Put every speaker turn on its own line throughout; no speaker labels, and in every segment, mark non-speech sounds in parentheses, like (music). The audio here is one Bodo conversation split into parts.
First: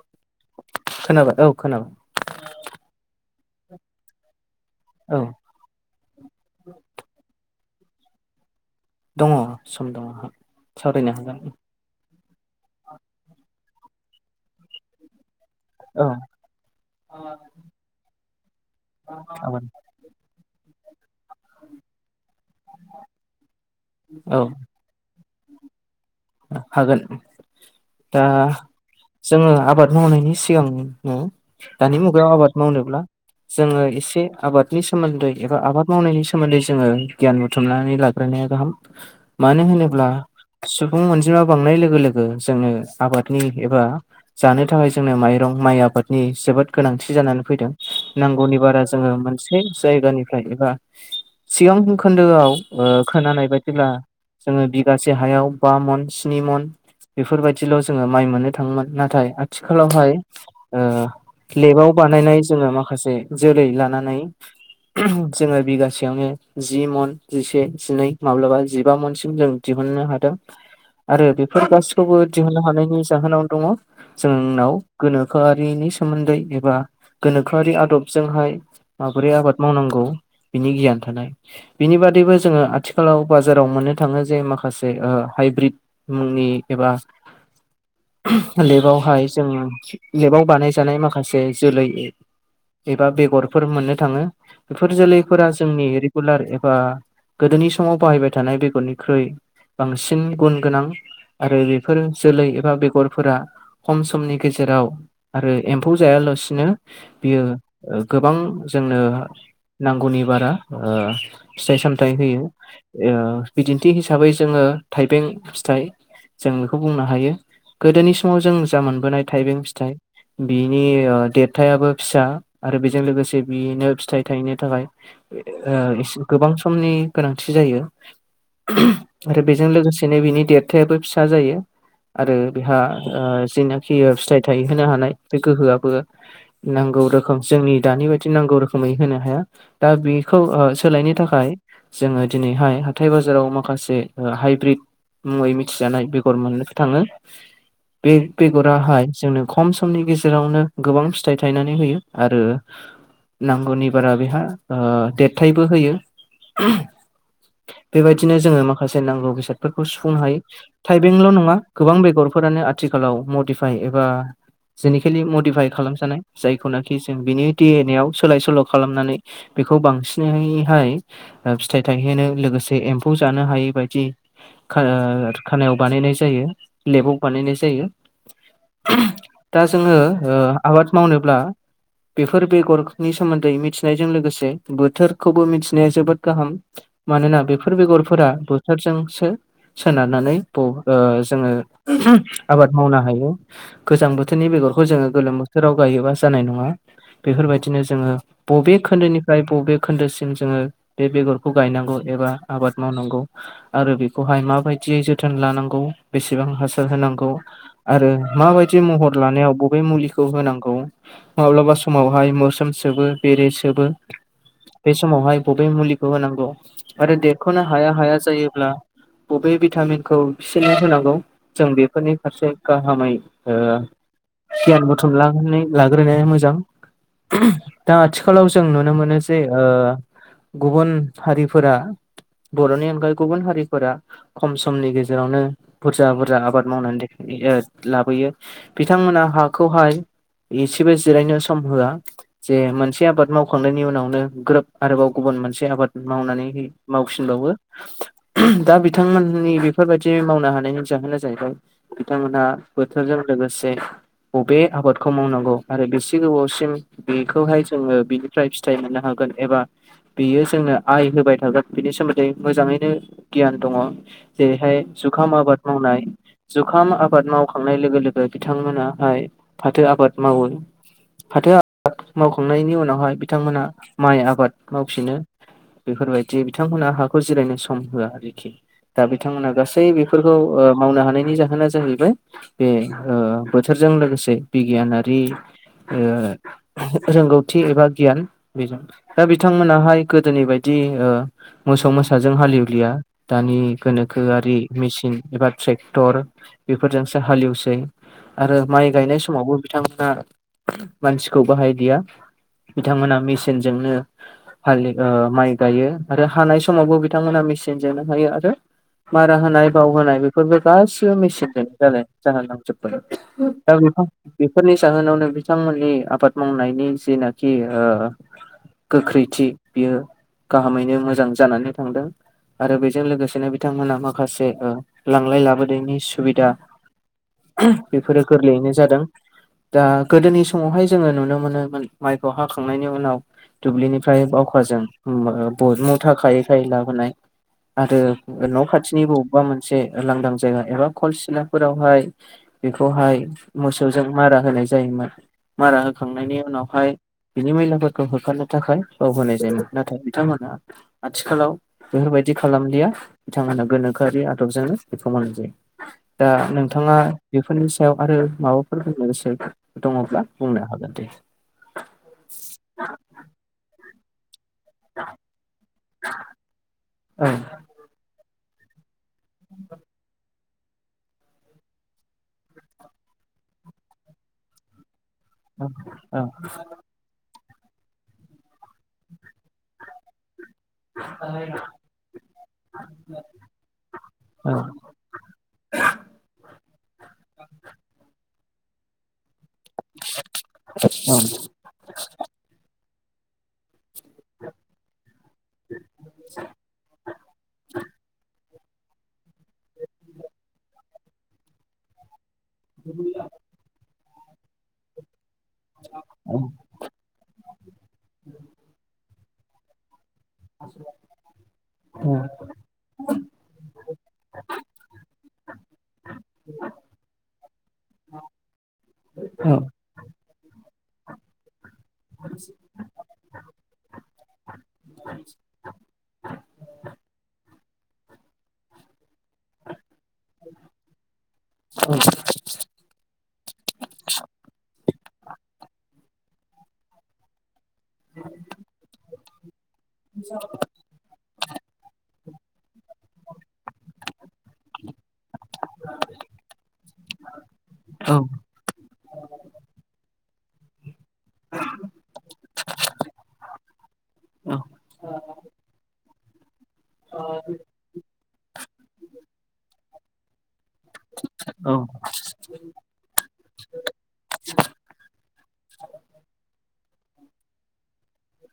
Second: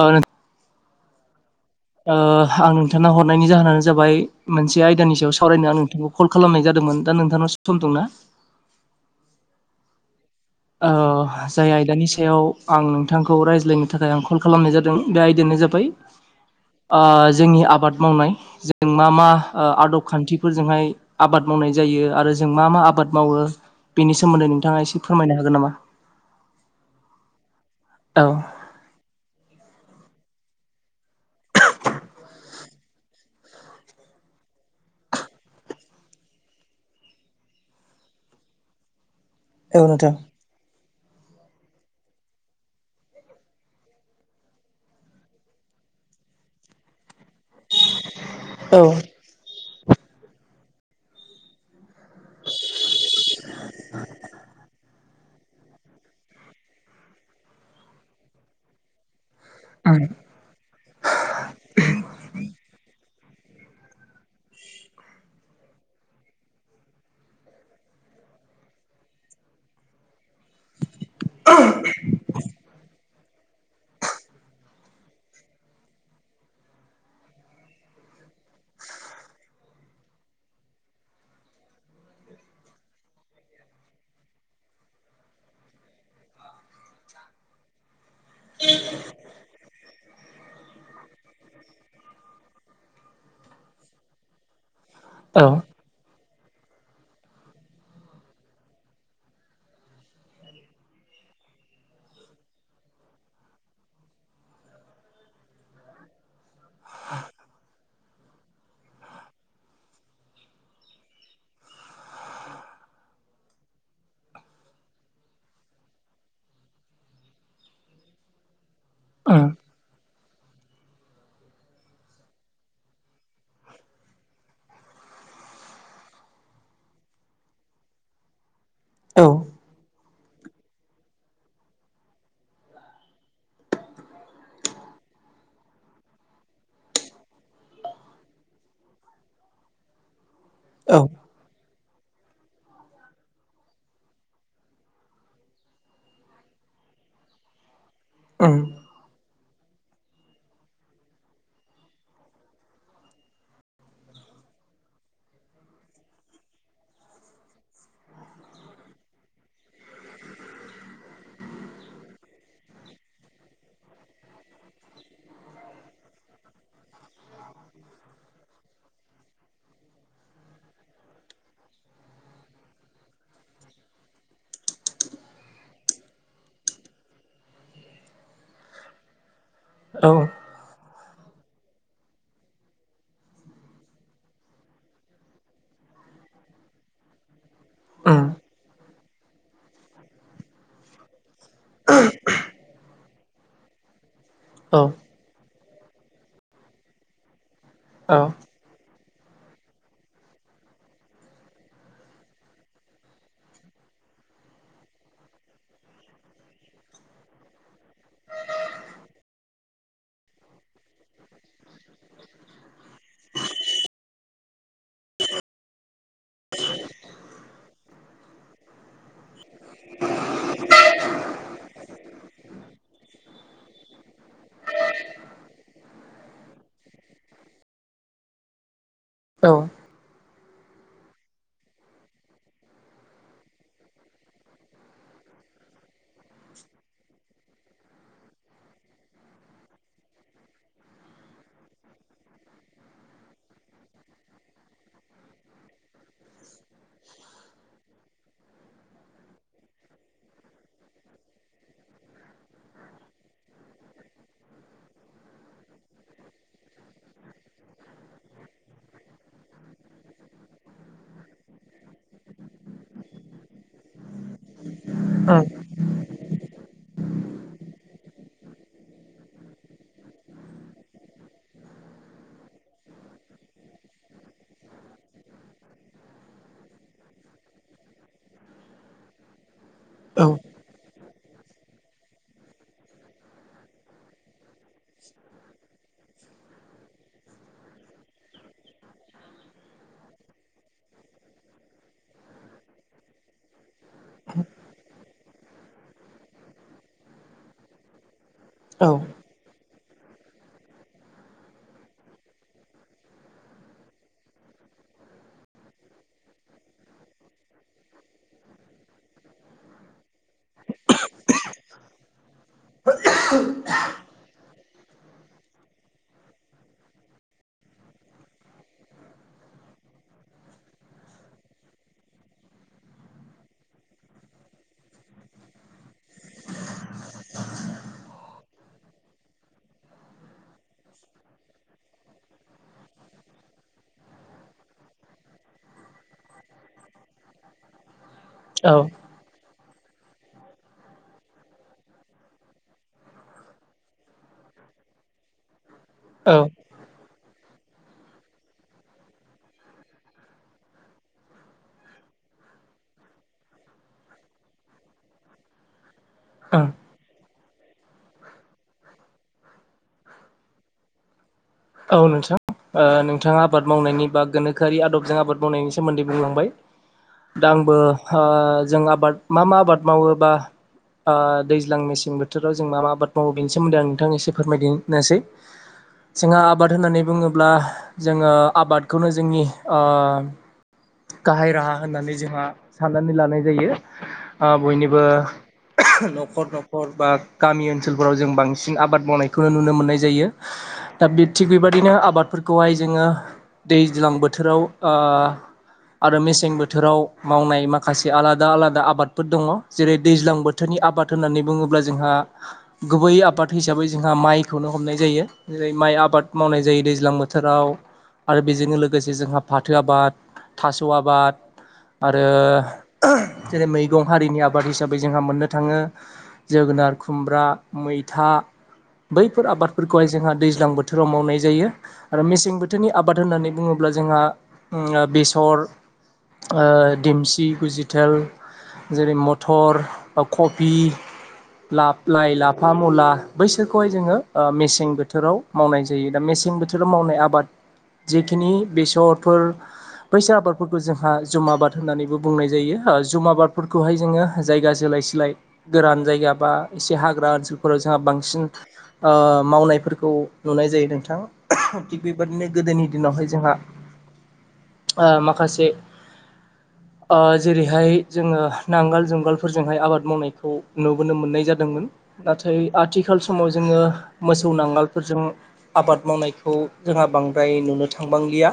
ओ नो
खोनाबाद औ खोनाबाय
ओ आं नोंथांनो हरनायनि जाहोनानो जाबाय मोनसे
औ
आयदानि सायाव सावरायनो आं नोंथांखौ कल खालामनाय जादोंमोन दा नोंथांनाव सम दंना?
दङ सम दङ आंहा
ओ
सावरायनो हागोन
जाय आयदानि सायाव आं नोंथांखौ रायज्लायनो थाखाय आं कल खालामनाय जादों बे आय दायानो जाबाय
औ
ओ जोंनि आबाद मावनाय जों मा मा
आबाद
ओ आदब खान्थिफोरजोंहाय आबाद माव नाय जायो आरो जों मा मा आबाद मावो बेनि
औ
सोमोन्दै नोंथाङा एसे फोरमायनो हागोन नामा?
हागोन दा
औ
जोङो आबाद मावनायनि सिगां दानि मुगायाव आबाद मावनोब्ला जोङो एसे आबादनि सोमोन्दै एबा आबाद मावनायनि सोमोन्दै जोङो गियान बुथुमनानै लाग्रो नाया गाहाम मानो
औ
होनोब्ला
नोंथां
सु सुबुं अनजिमा बांनाय लोगो लोगो जोंनो आबादनि एबा जानो थाखाय जोंनो माइरं माइ आ बादनि जोबोद गोनांथि जानानै फैदों नांगौनि बारा
औ
जोङो मोनसे जायगानिफ्राय एबा सिगां खोन्दोआव खोनानाय बायदिब्ला जोङो बिगासे हायाव बा मन स्नि मन बेफोरबायदिल' जोङो माइ मोननो थाङोमोन नाथाय आथिखालावहाय ओ लेबाव बानायनाय जोङो माखासे जेरै लानानै जोङो बिगासेयावनो जि मन जिसे जिनै माब्लाबा जिबा मनसिम जों दिहुन दिहुनो हादों आरो बेफोर गासैखौबो दिहुननो हानायनि‌ जाहोनाव दङ जोंनाव गोनोखोआरिनि सोमोन्दै एबा गोनोखोआरि आदबजोंहाय माबोरै आबाद मावनांगौ? बिनि गियान थानाय बिनि बादैबो जोङो आथिखालाव बाजाराव मोननो थाङो जे माखासे ओ हाइब्रिद मुंनि एबा लेबावहाय जों लेबाव बानायजानाय माखासे जोलै एबा बेगरफोर मोननो थाङो बेफोर जोलैफोरा
औ
जोंनि रे गुलार एबा गोदोनि समाव बाहायबाय थानाय बेगरनिख्रुइ बांसिन सिन गुन गोनां आरो बेफोर जोलै एबा बेगरफोरा खम समनि गेजेराव आरो एम्फौ जायालासिनो बियो ओ गोबां जोंनो नांगौनि बारा ओ फिथाइ सामथाइ होयो ओ बिदिन्थि हिसाबै जोङो थाइबें फिथाइ जों बेखौ बुंनो हायो। गोदोनि समाव जों जा मोनबोनाय
उम
थाइबें फिथाइ बिनि ओ देरथायाबो फिसा आरो बेजों लोगोसे बेनो फिथाइ थायनो थाखाय ओ गोबां समनि गोनांथि जायो।
औ
आरो बेजों लोगोसेनो बिनि देरथायाबो फिसा जायो। आरो बेहा ओ जेनाखि फिथाइ थायहोनो हानाय बे गोहो आबो नांगौ गौ रोखोम जोंनि दानि बायदि नांगौ रोखोमै होनो हाया दा बे खौ ओ
औ
सोलायनो थाखाय जोङो दिनैहाय हाथाय बाजाराव माखासे ओ हाइब्रिद मुङै मिथिजानाय बेगर मोननोसो थाङो बे
उम
बेगराहाय जोंनो खम समनि गेजेरावनो गोबां फिथाइ थायनानै होयो आरो नांगौनि बारा बेहा ओ देरथायबो होयो। बेबायदिनो जोङो मा खासे नांगौ बेसादफोरखौ सुफुंनो हायो थाइबेंल' नङा गोबां बेगरफोरानो आथिखालाव मडिफाइ एबा जेनिकेलि मडिफाइ खालामजानाय जायखौनाखि जों बिनि दि एन ए आव सोलाय सोल' खालामनानै बेखौ बांसिनैहाय शओ फिथाइ थायहोनो लोगोसे एम्फौ जानो हायै बायदि खा-खानायाव बानायनाय जायो लेबाव बानायनाय जायो। दा जोङो
औ
ओ
उम
आबाद मावनोब्ला बेफोर बेगरनि सोमोन्दै मिथिनायजों लोगोसे बोथोरखौबो मिथिनाया जोबोद गाहाम मानोना बेफोर बेगरफोरा बोथोरजोंसो सोनारनानै ब ओ जोङो आबाद मावनो हायो गोजां बोथोर बोथोरनि
औ
बेगरखौ जोङो गोलोम बोथोराव गायोबा जानाय नङा बेफोरबायदिनो जोङो
औ
बबे खोन्दोनि फ्राय बबे खोन्दोसिम जोङो बे बेगरखौ गायनांगौ एबा आबाद मावनांगौ आरो बेखौहाय माबायदियै जोथोन लानांगौ बेसेबां हासार होनांगौ आरो माबायदि महर लानायाव बबे मुलिखौ होनांगौ माब्लाबा समावहाय मोस्रोम सोबो बे बेरे सोबो बे समावहाय बबे मुलिखौ होनांगौ आरो देरख'नो हाया हाया जायोब्ला बबे भिटामिनखौ बिसोरनो होनांगौ जों बेफोरनि फारसे गाहामै ओ गियान बुथुम लांनानै लाग्रोनाया मोजां दा आथिखालाव जों नुनो मोनो नो से
औ
ओ गुबुन हारिफोरा बर'नि अनगायै गुबुन हारिफोरा खम समनि गेजेरावनो बुरजा बुरजा आबाद मावनानै (unintelligible) लाबोयो बिथांमोना हाखौहाय एसेबो जिरायनो सम होआ जे मोनसे आबाद मावखांनायनि उनावनो ग्रोब आरोबाव गुबुन मोनसे आबाद मावनानै मावफिनबावो दा बिथांमोननि बेफोरबायदि मावनो हानायनि जाहोना जाहैबाय बबे आबादखौ मावनांगौ आरो बेसे गोबावसिम बेखौहाय जोङो बिनिफ्राय फिथाइ मोननो हागोन एबा बियो जोंनो आइ होबाय थागोन बिनि सोमोन्दै मोजाङैनो गियान दङ जेरैहाय जुखाम
उम
आबाद मावनाय जुखाम आबाद मावखांनाय लोगो लोगो बिथांमोनाहाय फाथो आबाद मावो फाथो आबाद मावखांनायनि उनावहाय बिथांमोनहा माइ आबाद मावफिनो बेफोरबायदि बिथांमोनहा हाखौ जिरायनो सम होआ आरोखि दा बिथांमोना गासै
औ
बेफोरखौ ओ मावनो हानाय नि जाहोना जाहैबाय बे ओ बोथोरजों लोगोसे बिगियानारि ओ रोंगौथि एबा गियान बेजों दा बिथांमोनाहाय गोदोनि बायदि नि ओ मोसौ मोसाजों हाल एवलिया दानि गोनोखोआरि मेचिन एबा ट्रेक्टर बेफोरजोंसो हालेवसै आरो माइ गायनाय समावबो बिथांमोना मानसिखौ बाहायदिया बिथांमोना मेसिनजोंनो हालि ओ माइ गायो आरो हानाय समावबो बिथांमोना मेचिन मेचिनजोंनो हायो आरो मारा होनाय बाव होनाय बेफोरबो गासिबो मेचनजों (unintelligible) बेफोरनि जाहोनावनो बिथांमोननि आबाद मावनायनि जेनाखि ओ गोख्रैथि बियो गाहामैनो मोजां जानानै थांदों आरो बेजों लोगोसेनो बिथांमोनहा माखासे ओ लांलाय लाबोनायनि सुबिदा बेफोरो गोरलैयैनो जादों दा गोदोनि समावहाय जोङो नुनो मोनोमोन माइखौ हाखांनायनि उनाव दुब्लिनिफ्राय बावखाजों मुथा खायै खायै लाबोनाय आरो न'
औ
खाथिनि बबेबा मोनसे मोनसे लांदां जायगा एबा खलसिलाफोरावहाय बेखौहाय मोसौजों मारा होनाय जायोमोन मारा
औ
होखांनायनि उनावहाय बिनि मैलाफोरखौ होखारनो थाखाय बाव होनाय जायोमोन नाथाय बिथांमोना आथिखालाव बेफोरबायदि बिदि खालामलिया बिथांमोमा गोनोखोआरि आदबजोंनो बेखौ मोननाय जायो दा
औ
नोंथाङा बेफोरनि सायाव आरो माबाफोर बुंनो गोसो दङब्ला बुंनो हागोन दे
औ नोंथां ओ नोंथाङा आबाद मावनायनि बा गोनोखो गोखोआरि आदबजों आबाद मावनायनि सोमोन्दै बुंलांबाय
औ
दा आंबो आ जों आबाद मा मा आबाद मावोबा आ दैज्लां मेसें बोथोराव जों मा आबाद मावो बे सोमोन्दै आं नोंथांने एसे फोरमायदो
औ औ
आबाद होननानै बुङोब्ला जोङो आबादखौनो जोंनि ओ गाहाय राहा होननानै जोंहा साननानै लानाय जायो आ
औ
बयनिबो न'खर न'खर बा गामि ओनसोलफोराव जों बांसिन बांसिन आबाद मावनायखौनो नुनो मोननाय जायो दा बे थिग बेबायदिनो आबादफोरखौहाय जोङो दैज्लां बोथोराव आ आरो मेसें बोथोराव मावनाय माखासे आला दा आलादा आबादफोर दङ जेरै दैज्लां बोथोरनि आबाद होननानै बुङोब्ला जोंहा गुबै आबाद हिसाबै जोंहा माइखौनो हमनाय जायो जेरै माइ आबाद
औ
मावनाय जायो दैज्लां बोथोराव आरो बेजोंनो लोगोसे जोंहा फाथो आबाद थास' आबाद
औ
आरो जेरै मै दं हारिनि आबाद हिसाबै जोंहा मोननो थाङो जोगोनार, खुमब्रा, मैथा बैफोर
औ
आबादफोरखौहाय जोंहा दैज्लां बो थोराव मावनाय जायो आरो मेसें बोथोरनि आबाद होननानै बुङोब्ला जोंहा बेसर देमसि, गुजिथेल जेरै म टर बा कफि लाफ, लाइ, लाफा, मुला बैसोरखौहाय जोङो मेसें बोथोराव मावनाय जायो दा मेसें बोथोराव मावनाय आबाद जेखिनि बेसरफोर बैसोर आबादफोरखौ जोंहा जम आबाद होननानैबो बुंनाय जायो जुम आबादफोरखौहाय जोङो जायगा जोलाय सिलाय गोरान जायगा बा एसे हाग्रा ओनसोलफोराव जोंहा बांसिन आ मावनायफोरखौ नुनाय जायो नोंथां थिग बेबादिनो गोदोनि दिनावहाय जोंहा आ माखासे आ जेरैहाय जोङो नांगोल जुंगालफोरजोंहाय आबाद मावनायखौ नुबोनो मोननाय जादोंमोन नाथाय आथिखाल समाव जोङो मोसौ नांगालफोरजों आबाद मावनायखौ जोंहा बांद्राय नुनो थांबांलिया।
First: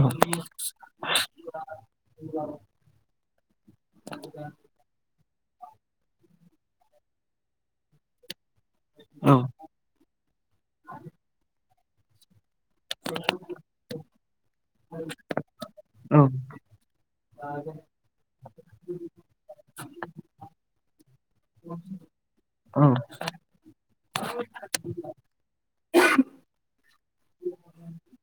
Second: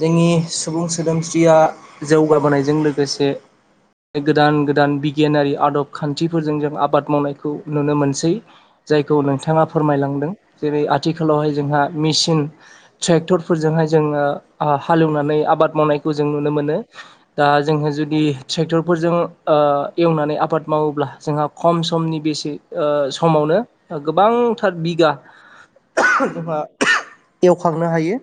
जोंनि सुबुं सोदोमस्रिया जौगाबोनायजों लोगोसे गोदान गोदान बिगियानारि आदब खान्थि फोर जों आबाद मावनायखौ नुनो मोनसै जायखौ
औ
नोंथाङा फोरमायलांदों जेरै ओनसोलावहाय जोंहा मेसिन ट्रेक्टरफोरजोंहाय जोङो हालेवनानै आबाद मावनायखौ
औ
जों नुनो मोनो दा जोंङो जुदि ट्रेक्टरफोरजों ओ एवनानै आबाद मावोब्ला जोंहा खम समनि बेसे
औ
ओ समावनो गोबांथार बिगा (unintelligible) एवखांनो हायो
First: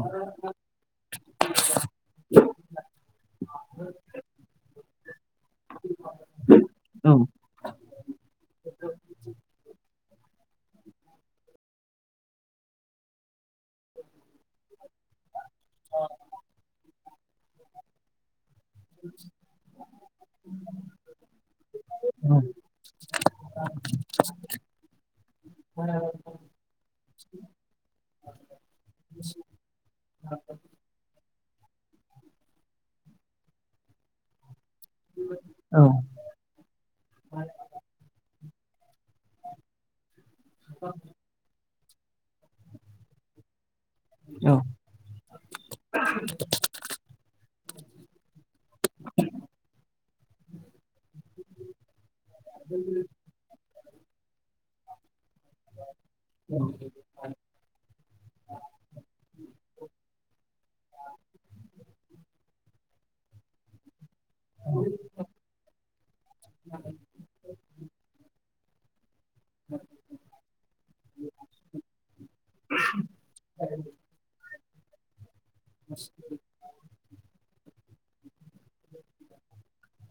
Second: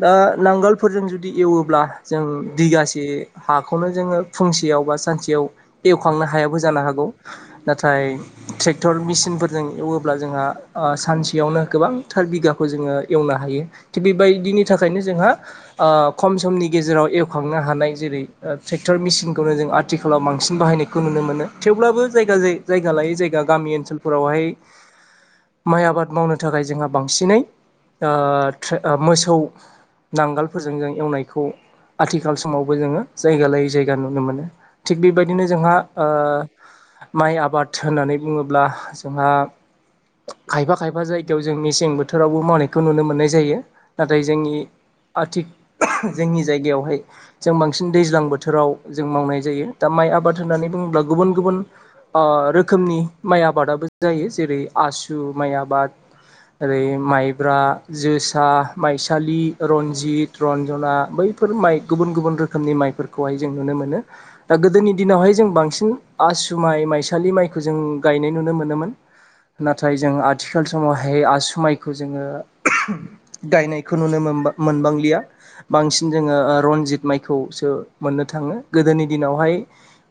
दा नांगोलफोरजों जुदि एवोब्ला जों बिगासे हाखौनो जोङो फुंसेयाव बा सानसेयाव एवखांनो हायाबो जानो हागौ नाथाय ट्रेक्टर मेसिनफोरजों एवोब्ला जोंहा सानसेयावनो गोबां थार बिगाखौ जोङो एवनो हायो थिग बेबायदिनि थाखायनो जोंहा खम समनि गेजेराव एवखांनो हानाय जेरै ट्रेक्टर मेसिनखौनो जों आथिखालाव बांसिन बाहायनायखौ नुनो मोनो। थेवब्लाबो जायगा जायगा लायै जायगा गामि ओनसोलफोरावहाय माइ आबाद मावनो थाखाय जोंहा बांसिनै मोसौ नांगालफोरजों जों एवनायखौ आथिखाल समावबो जोङो जायगा लायै जायगा नुनो मोनो। थिग बेबायदिनो जोंहा ओ माइ आबाद होननानै बुङोब्ला जोंहा खायफा खायफा जायगायाव जों मेसें बो थोरावबो मावनायखौ नुनो मोननाय जायो नाथाय जोंनि आथिख जोंनि जायगायावहाय जों बांसिन दैज्लां बोथोराव जों मावनाय जायो दा माइ आबाद होननानै बुङोब्ला गुबुन गुबुन रोखोमनि माइ आबादाबो जायो जेरै आसु थु माय आबाद ओरै माइब्रा जोसा माइसालि रन्जित रन्जना बैफोर माइ गुबुन गुबुन रोखोमनि माइफोरखौहाय जों नुनो मोनो। दा गोदोनि दिनावहाय जों बांसिन आसु माइ माइसालि माइखौ जों गायनाय नुनो मोनोमोन। नाथाय जों आथिखाल समावहाय आसु बेखौ जोङो गायनायखौ नुनो मोन-मोनबांलिया। बांसिन जोङो ओ रनजित माइखौसो मोननो थाङो। गोदोनि दिनावहाय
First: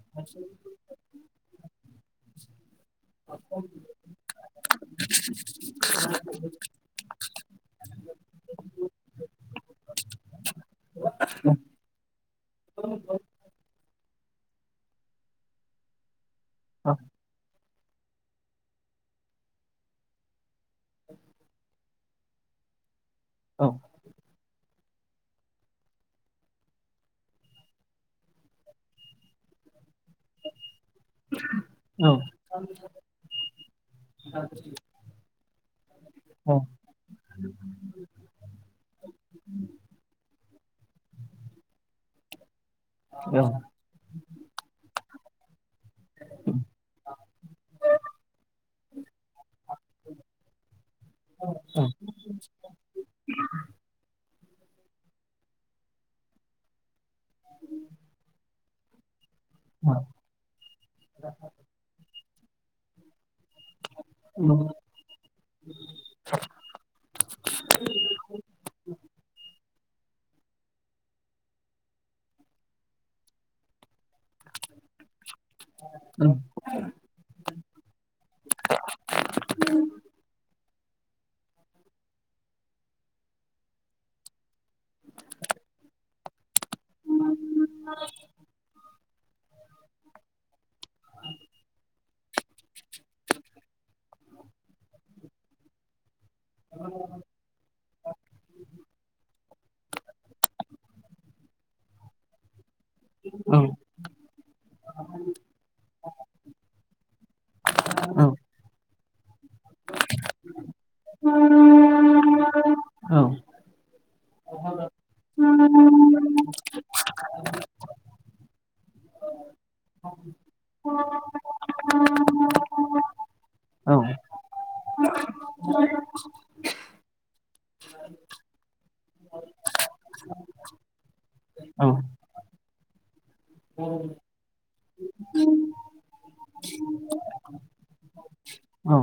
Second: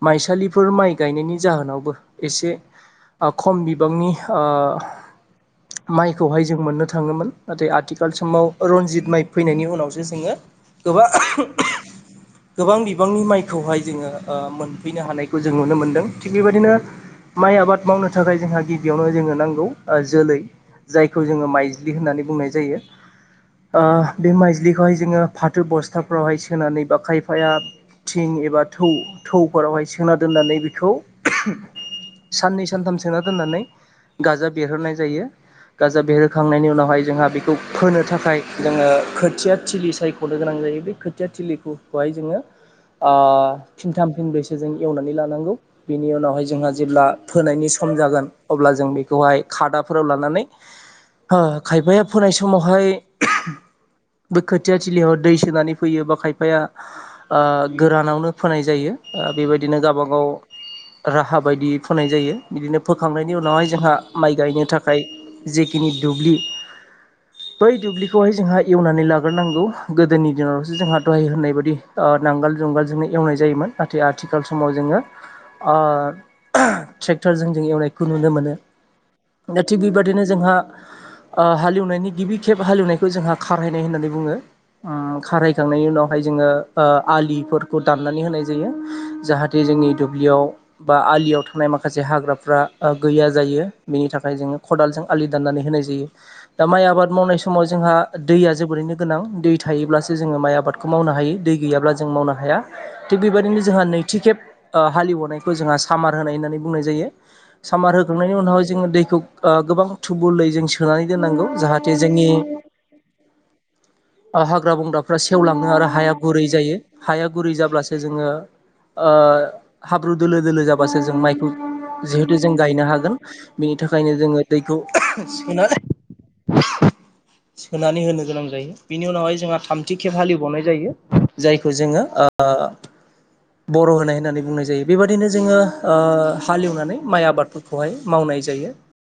माइसालिफोर माइ गायनायनि जाहोनावबो एसे। ओ खम बिबांनि ओ माइखौहाय जों मोननो थाङोमोन। नाथाय आथिखाल समाव रनजित माइ फैनायनि उनावसो जोङो गोबां। गोबां बिबांनि माइखौहाय जोङो ओ मोनफैनो हानायखौ जों नुनो मोनदों। थिग बेबायदिनो माइ आबाद मावनो थाखाय जोंहा गिबियावनो जोंनो नांगौ ओ जोलै। जायखौ जोङो माइज्लि होननानै बुंनाय जायो ओ बे माइ। ज्लिखौहाय जोङो फाथो बस्थाफ्रावहाय सोनानै बा खायफाया थिं एबा थौ-थौफोरावहाय। सोना दोननानै बेखौ। साननै, सानथाम सोना दोननानै गाजा बेरहरनाय जायो। गाजा बेरहोखांनायनि उनावहाय जोंहा बेखौ फोनो थाखाय जोङो खोथिया थिलि सायख'नो। गोनां जायो बे खोथिया थिलि फोरखौहाय जोङो ओ फिनथाम फिनब्रैसो जों एवनानै ला। बिनि उनावहाय जोंहा जेब्ला फोनायनि सम जागोन अब्ला जों बेखौहाय खादाफोराव लानानै। ओ खायफाया फोनाय समावहाय। बे खोथिया थिलियाव दै सोनानै फैयो बा खायफाया ओ गोरानावनो फोनाय जायो। ओ बेबायदिनो गावबागाव राहा बायदि फोनाय जायो बिदिनो फोखांनाय। नि उनावहाय जोंहा माइ गायनो थाखाय। बे खिनि दुब्लि बै दुब्लिखौहाय जोंहा एवनानै लाग्रोनांगोन। गोदोनि दिनाव'सो जोंहा दहाय होननाय बायदि ओ नांगोल, जुंगालजोंनो एवनाय जायोमोन नाथाय आथिखाल स। माव जोङो ओ ट्रेक्टरजों जों एवनायखौ नुनो मोनो। दा थिग बिबादिनो। ओ हालेवनायनि गिबि खेब हालेवनायखौ जोंहा खारहायनाय होननानै बुङो। ओ खारायखांनायनि उनावहाय जोङो ओ आलिफोरखौ दाननानै होनाय जायो। जाहाते जोंनि दुब्लियाव बा आलियाव थानाय माखासे हाग्राफ्रा ओ गैया जायो बेनि थाखाय। दा जों खदालजों। आलि दाननानै होनाय जायो दा माइ आबाद मावनाय समाव जोंहा दैया जोबोरैनो गोनां दै थायोब्लासो। जोङो माइ आबादखौ मावनो हायो दै गैयाब्ला जों मावनो हाया। थिग बेबायदिनो जोंहा नैथि खेब ओ हालेवनायखौ जोंहा सामार होनाय होननानै बुंनाय जायो। सामार होखांनायनि उनावहाय जोङो दैखौ। ओ गोबां थुबलै जों सोनानै दोननांगौ जाहाते जोंनि।
(inaudible)
ओ हाग्रा बंग्राफ्रा सेवलाङो आरो हाया गुरै जायो हाया गुरै जाब्लासो जोङो ‌। ओ हाब्रु दोलो-दोलो जाबासो जों माइखौ। जिहेतु जों गायनो हागोन बेनि थाखायनो जोङो दैखौ सोनानै। (unintelligible) सोनानै होनो गोनां जायो बिनि उनावहाय जोंहा थामथि खेब हालेबावनाय जायो जायखौ
औ
जोङो ओ। ओ। बर' होनाय होननानै बुंनाय जायो बेबायदिनो जोङो ओ हालेवनानै माइ आबादफोरखौहाय मावनाय। जायो।
औ